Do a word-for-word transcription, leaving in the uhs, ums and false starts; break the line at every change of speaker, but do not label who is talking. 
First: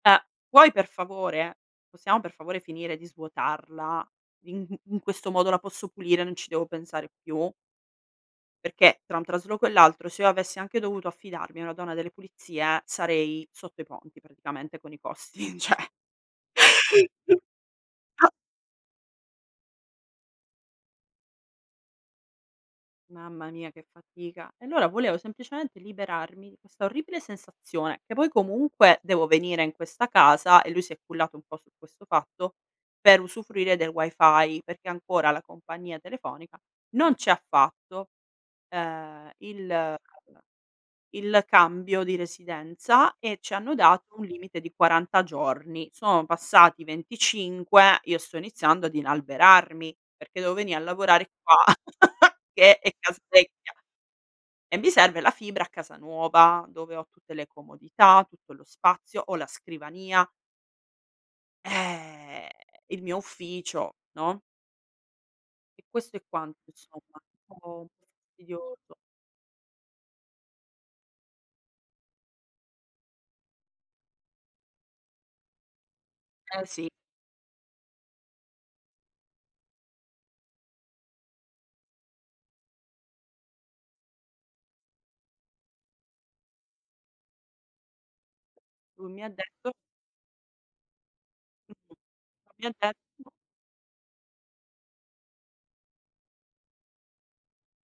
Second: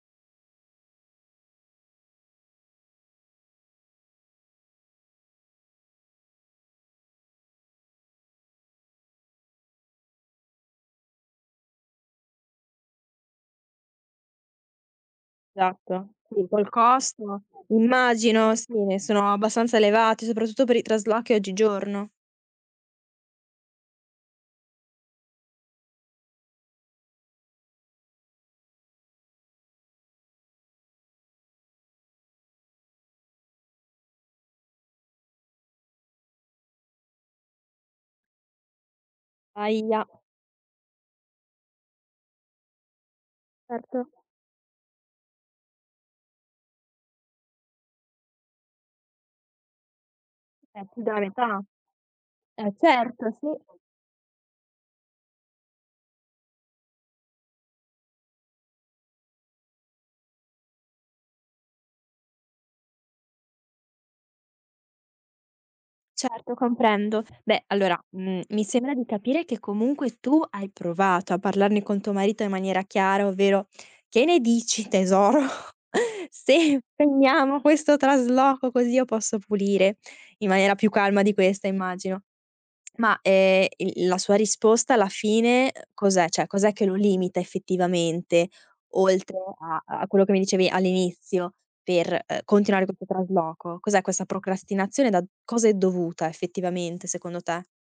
Uh, puoi per favore? Possiamo per favore finire di svuotarla? In in questo modo la posso pulire, non ci devo pensare più? Perché tra un trasloco e l'altro se io avessi anche dovuto affidarmi a una donna delle pulizie sarei sotto i ponti praticamente con i costi, ceh.
satto. Sì, col costo
A
immagino, sì ne sono abbastanza elevate, soprattutto per i traslochi oggigiorno.
Mamma mia che fatica. E allora volevo semplicemente liberarmi di questa orribile sensazione, che poi comunque devo venire in questa casa- e lui si è cullato un po' su questo fatto- per usufruire del Wi-Fi, perché ancora la compagnia telefonica non ci ha fatto, uhm, il ehm,
Ahia.
il cambio di residenza e ci hanno
Certo.
dato un limite di quaranta giorni. Sono passati venticinque, io sto iniziando ad inalberarmi, perché devo venì a
Eh, ti do
lavorare
l'età.
qua
Eh,
che è casa
certo, sì.
vecchia e mi serve la fibra a casa nuova, dove ho tutte le comodità, tutto lo spazio, ho la scrivania eh, il mio ufficio, no? E questo è
Certo,
quanto, insomma,
comprendo.
un
Beh,
po'
allora, mhmm, mi sembra
fastidioso.
di capire che comunque tu hai provato a parlarne con tuo marito in maniera chiara, ovvero: "Che ne dici tesoro,
Eh,
se
sì.
[unintelligible] questo trasloco così io posso pulire?" In maniera più calma di questa immagino. Ma, ehm, il il la sua risposta alla fine, uhm, cos'è? ceh cos'è che lo limita effettivamente,
Lui mi ha
oltre
detto
a a quello che mi dicevi all'inizio
Mh-mh.
per, uhm,
Ma mi ha
continuare questo
detto
trasloco? Cos'è questa procrastinazione? Da cosa è dovuta effettivamente secondo te?